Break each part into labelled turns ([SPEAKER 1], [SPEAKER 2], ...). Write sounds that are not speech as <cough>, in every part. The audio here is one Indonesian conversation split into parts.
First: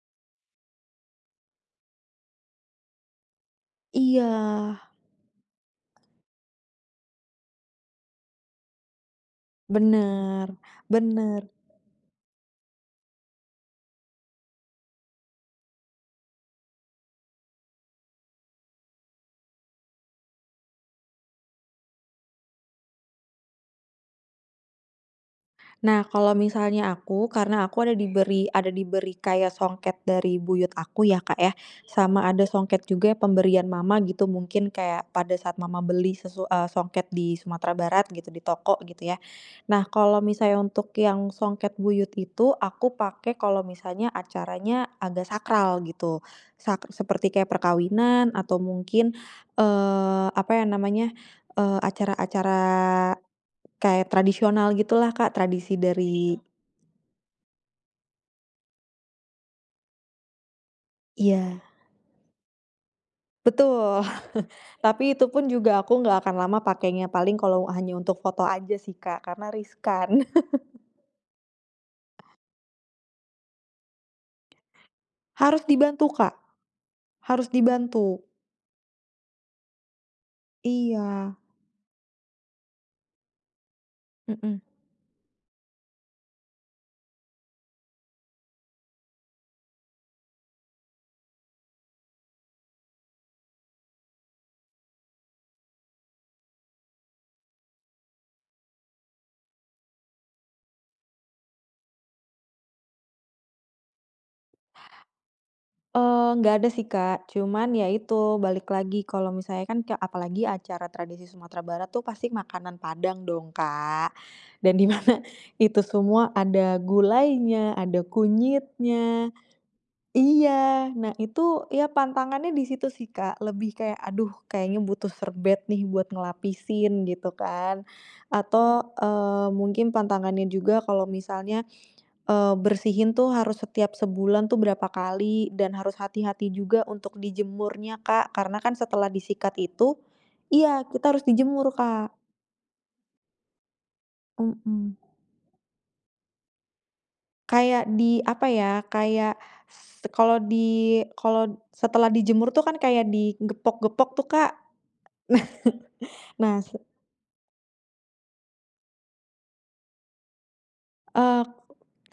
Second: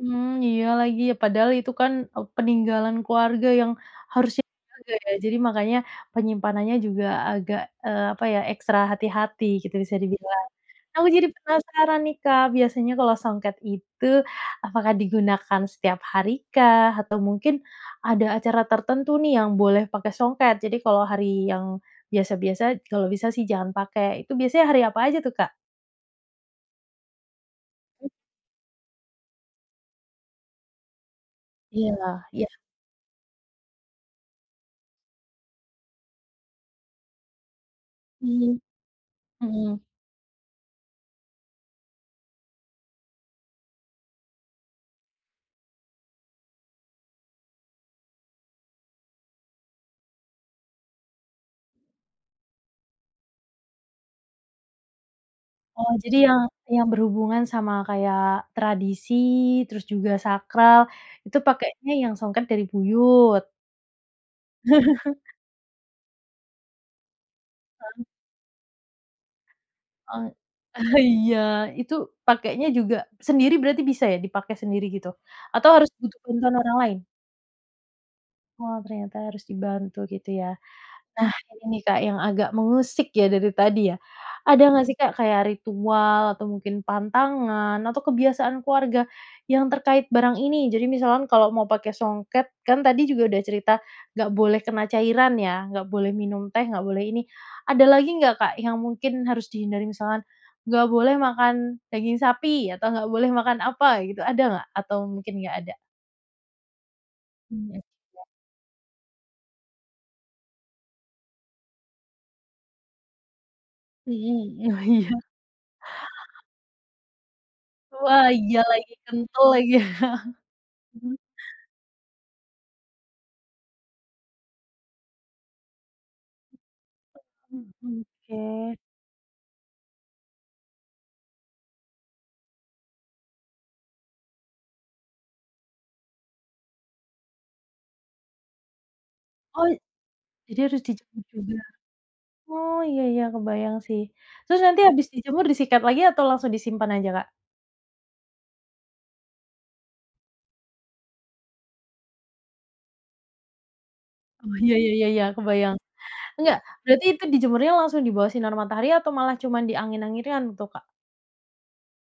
[SPEAKER 1] Mmm, iya lagi padahal itu kan peninggalan keluarga yang, harusnya
[SPEAKER 2] Iya.
[SPEAKER 1] dijaga ya jadi makanya penyimpanannya juga agak, eee, apa ya ekstra hati-hati gitu bisa dibilang,
[SPEAKER 2] Benar
[SPEAKER 1] aku jadi
[SPEAKER 2] benar.
[SPEAKER 1] penasaran nih Kak biasanya kalau songket itu apakah digunakan setiap hari kah? Atau mungkin, ada acara tertentu nih yang boleh pakai songket jadi kalau hari yang biasa-biasa kalau bisa sih jangan pakai itu biasanya hari apa aja tuh Kak?
[SPEAKER 2] Nah kalau misalnya aku, karena aku ada
[SPEAKER 1] E
[SPEAKER 2] diberi ada diberi kayak songket dari buyut aku ya Kak ya,
[SPEAKER 1] Iya
[SPEAKER 2] sama ada
[SPEAKER 1] iya.
[SPEAKER 2] songket juga pemberian mama gitu mungkin kayak pada saat mama beli sesu eee, songket di Sumatera Barat gitu di
[SPEAKER 1] Mmm,
[SPEAKER 2] toko gitu ya, nah
[SPEAKER 1] mhm.
[SPEAKER 2] kalau misalnya untuk yang songket buyut itu aku pakai kalau misalnya acaranya agak sakral gitu, sa seperti kayak perkawinan atau mungkin, eee, apa ya namanya, eee, acara-acara, kayak tradisional gitulah Kak tradisi
[SPEAKER 1] Oh jadi
[SPEAKER 2] dari
[SPEAKER 1] yang yang berhubungan sama kayak tradisi terus juga sakral, itu
[SPEAKER 2] Iya.
[SPEAKER 1] pakenya yang songket dari buyut.
[SPEAKER 2] Betul <chuckles> tapi itu
[SPEAKER 1] <chuckles>
[SPEAKER 2] pun juga aku gak akan lama pakainya, paling kalau hanya
[SPEAKER 1] Heeh.
[SPEAKER 2] untuk foto aja sih Kak karena riskan.
[SPEAKER 1] Oh,
[SPEAKER 2] <chuckles>
[SPEAKER 1] <chuckles> iya itu pakainya juga sendiri berarti bisa ya dipakai sendiri gitu?
[SPEAKER 2] Harus
[SPEAKER 1] Atau harus
[SPEAKER 2] dibantu
[SPEAKER 1] butuh
[SPEAKER 2] Kak,
[SPEAKER 1] bantuan orang lain?
[SPEAKER 2] harus dibantu.
[SPEAKER 1] Oh ternyata harus dibantu gitu ya, nah
[SPEAKER 2] Iya.
[SPEAKER 1] ini Kak yang agak mengusik ya dari tadi ya,
[SPEAKER 2] Mhm.
[SPEAKER 1] ada nggak sih Kak kayak ritual atau mungkin pantangan atau kebiasaan keluarga, yang terkait barang ini, jadi misalkan kalau mau pakai songket kan tadi juga udah cerita nggak boleh kena cairan ya, nggak boleh minum teh, nggak boleh ini, ada lagi nggak Kak yang mungkin harus dihindari? Misalkan, nggak boleh makan daging sapi atau nggak boleh makan apa gitu ada nggak? Atau mungkin nggak ada?
[SPEAKER 2] Eee, nggak ada sih Kak,
[SPEAKER 1] Mmm,
[SPEAKER 2] cuman
[SPEAKER 1] iya.
[SPEAKER 2] ya itu balik lagi kalau misalnya kan ka apalagi acara tradisi Sumatera Barat tuh pasti makanan Padang dong Kak,
[SPEAKER 1] Mhm,
[SPEAKER 2] dan
[SPEAKER 1] wah
[SPEAKER 2] di
[SPEAKER 1] iya.
[SPEAKER 2] mana itu semua ada gulainya, ada
[SPEAKER 1] Wah iya lagi
[SPEAKER 2] kunyitnya
[SPEAKER 1] kental lagi, <chuckles>
[SPEAKER 2] iya nah
[SPEAKER 1] mhm.
[SPEAKER 2] itu ya pantangannya disitu sih Kak, lebih kayak aduh kayaknya butuh serbet nih buat ngelapisin gitu kan,
[SPEAKER 1] Mmm, oke.
[SPEAKER 2] atau, eee, mungkin pantangannya juga kalau misalnya, eee, bersihin tuh harus setiap sebulan tuh berapa kali dan harus hati-hati juga untuk dijemurnya Kak, karena kan setelah disikat
[SPEAKER 1] Oh,
[SPEAKER 2] itu
[SPEAKER 1] jadi harus
[SPEAKER 2] iya kita
[SPEAKER 1] dijemur
[SPEAKER 2] harus
[SPEAKER 1] juga?
[SPEAKER 2] dijemur Kak.
[SPEAKER 1] Oh iya iya kebayang sih, terus nanti
[SPEAKER 2] Mhm.
[SPEAKER 1] habis dijemur disikat lagi atau langsung disimpan aja Kak?
[SPEAKER 2] Kayak di apa ya kayak, s kalau di kalau setelah dijemur tuh kan kayak di gepok-gepok tuh Kak,
[SPEAKER 1] Oh iya iya iya
[SPEAKER 2] nah
[SPEAKER 1] kebayang,
[SPEAKER 2] nah
[SPEAKER 1] enggak
[SPEAKER 2] se
[SPEAKER 1] berarti itu dijemurnya langsung dibawah sinar matahari atau malah cuman diangin-anginkan itu Kak?
[SPEAKER 2] Eee,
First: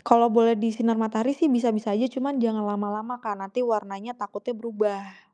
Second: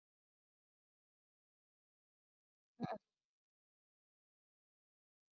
[SPEAKER 2] kalau boleh disinar matahari sih bisa-bisa aja cuman jangan
[SPEAKER 1] Mhm.
[SPEAKER 2] lama-lama Kak nanti warnanya takutnya berubah.